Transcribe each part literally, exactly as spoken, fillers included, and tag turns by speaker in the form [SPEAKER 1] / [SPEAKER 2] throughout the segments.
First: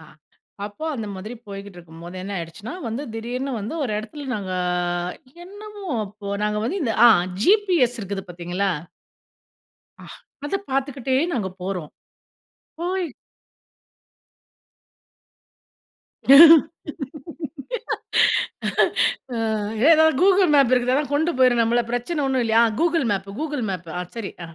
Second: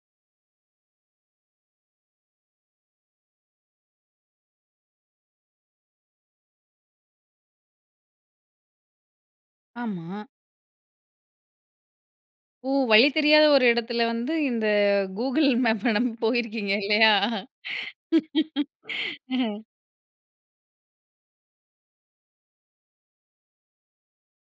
[SPEAKER 1] ஆ அப்போ அந்த மாதிரி போய்க்கிட்டு இருக்கும்போது என்ன ஆயிடுச்சுன்னா, வந்து திடீர்னு வந்து ஒரு இடத்துல நாங்க என்னமோ அப்போ நாங்க வந்து இந்த ஆ ஜிபிஎஸ் இருக்குது பார்த்தீங்களா?
[SPEAKER 2] ஆமா.
[SPEAKER 1] அத பார்த்துக்கிட்டே நாங்க போறோம்.
[SPEAKER 2] ஓ!
[SPEAKER 1] போய்
[SPEAKER 2] வழி தெரியாத ஒரு இடத்தில வந்து இந்த கூகுள் மேப் நம்ப போயிருக்கீங்க இல்லையா?
[SPEAKER 1] ஆ ஏதாவது கூகுள் மேப் இருக்குதாதான் கொண்டு போயிரும் நம்மள பிரச்சனை ஒன்னும் இல்லையா, ஆ கூகுள் மேப் கூகுள் மேப் ஆ சரி. அ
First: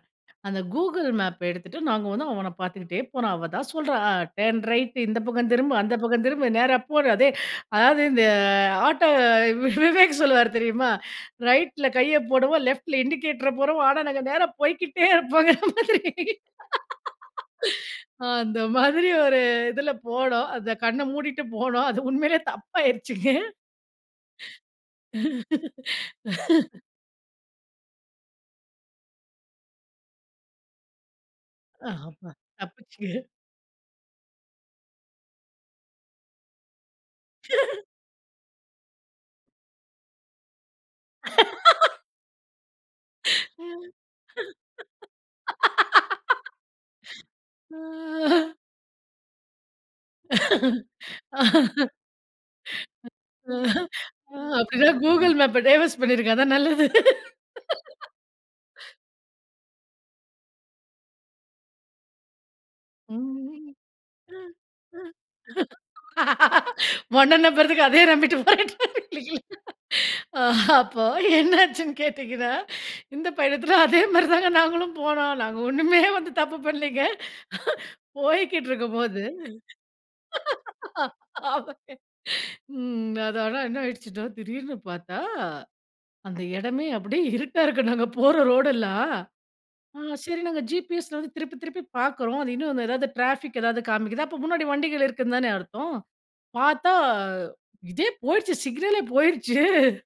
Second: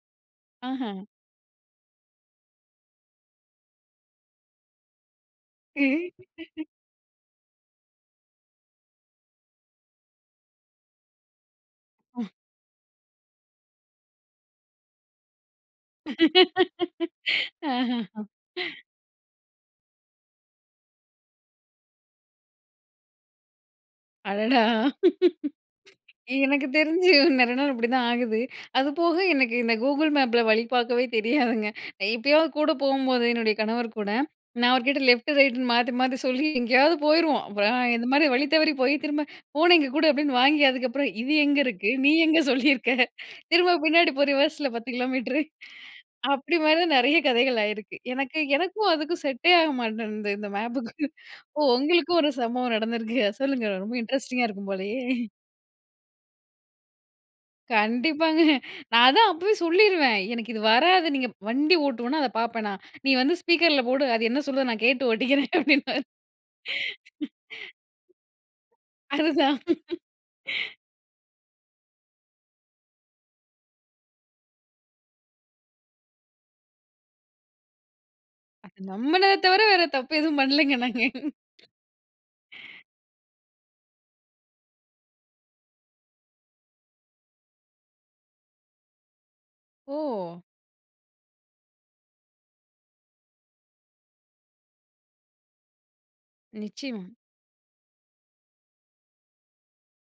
[SPEAKER 1] அந்த
[SPEAKER 2] ஆஹ!
[SPEAKER 1] கூகுள் மேப்ப எடுத்துட்டு நாங்க வந்து அவன பார்த்துக்கிட்டே போரான். அவ தான் சொல்றா அ டர்ன் ரைட் இந்த பக்கம் திரும்பு, அந்த பக்கம் திரும்ப நேரா போடு அதே அதாவது இந்த ஆட்டோ விவேக் சொல்லுவார் தெரியுமா ரைட்ல கைய போடுவோம் லெஃட்ல இண்டிகேட்டர போடுவோம் ஆனா, நாங்க நேரா போய்க்கிட்டே இருப்போங்கற மாதிரி
[SPEAKER 2] ஆஹ, ஹ்.
[SPEAKER 1] அந்த மாதிரி ஒரு இதுல போனோம் அந்த கண்ண மூடிட்டு போனோம். அது உண்மையிலேயே தப்பாயிருச்சிங்க.
[SPEAKER 2] அடடா! எனக்கு தெரிஞ்சு நெறைய நாள் அப்டிதான் ஆகுது. அது போக எனக்கு இந்த கூகுள் மேப்ல வழி பார்க்கவே தெரியாதுங்க.
[SPEAKER 1] அஹ
[SPEAKER 2] எப்பயாவது கூட
[SPEAKER 1] தப்பிச்சு
[SPEAKER 2] போம்போது என்னுடைய கணவர் கூட நான் அவர் கிட்ட லெஃப்ட் ரைட்ன்னு மாத்தி மாத்தி சொல்லி எங்கேயாவது போயிருவோம். அப்புறம் இந்த மாதிரி வழி தவறி போய் திரும்ப "போன இங்க கூடு" அப்டின்னு வாங்கி அதுக்கப்புறம் "இது எங்க இருக்கு நீ எங்க சொல்லியிருக்க? திரும்ப
[SPEAKER 1] ம்.
[SPEAKER 2] பின்னாடி போ ரிவர்ஸில பத்து கிலோமீட்டர்." அப்டி மாரி தான் நெறைய கதைகள் ஆயிருக்கு எனக்கு எனக்கும், அதுக்கும் செட்டே ஆக மாட்டேங்குது இந்த மேப்புக்கு. ஓ! உங்களுக்கும் ஒரு சம்பவம் நடந்திருக்கு சொல்லுங்க ரொம்ப இன்ட்ரஸ்டிங்கா இருக்கும்
[SPEAKER 1] அப்டினா
[SPEAKER 2] போலயே.
[SPEAKER 1] கூகுள் மேப் டைவோர்ஸ் பண்ணிருங்க. அதான் நல்லது.
[SPEAKER 2] கண்டிப்பாங்க. நான் அதான் அப்பவே சொல்லிருவேன் எனக்கு இது வராது. நீங்க வண்டி ஓட்டுவனா, அத பார்ப்பேனா நீ வந்து
[SPEAKER 1] ம்.
[SPEAKER 2] ஸ்பீக்கர்ல போடு அது என்ன சொல்லுதோ அத நான் கேட்டு ஓட்டிக்கிறேன் அப்டின்னுவாரு
[SPEAKER 1] உன்ன நம்பறதுக்கு அதே நம்பிட்டு போயிடுறேன். இல்லிங்களா.
[SPEAKER 2] அதுதான்.
[SPEAKER 1] அப்போ என்னாச்சுன்னு கேட்டிங்கனா, இந்த பயணத்துல அதே மாதிரி தாங்க நாங்களும் போனோம். நாங்க ஒண்ணுமே வந்து தப்பு பண்ணலைங்க போயிட்டு இருக்கும்போது.
[SPEAKER 2] நம்மள தவர வேற தப்பு எதுவும் பண்ணலங்க நாங்க.
[SPEAKER 1] ம். அது ஆனா, என்ன ஆயிடுச்சுன்னா திடீர்னு பார்த்தா, அந்த இடமே அப்டியே இருட்டா இருக்கு நாங்க போற ரோடெல்லாம். சரி
[SPEAKER 2] ஓ!
[SPEAKER 1] நாங்க ஜிபிஎஸ வந்து திருப்பி திருப்பி பார்க்குறோம். அது இன்னும் எதாவது டிராபிக் ஏதாவது காமிக்குது அப்ப முன்னாடி வண்டிகள் இருக்குதுன்னு தானே அர்த்தம் பார்த்தா,
[SPEAKER 2] நிச்சியமா.
[SPEAKER 1] இதே போயிருச்சு சிக்னலே போயிருச்சு.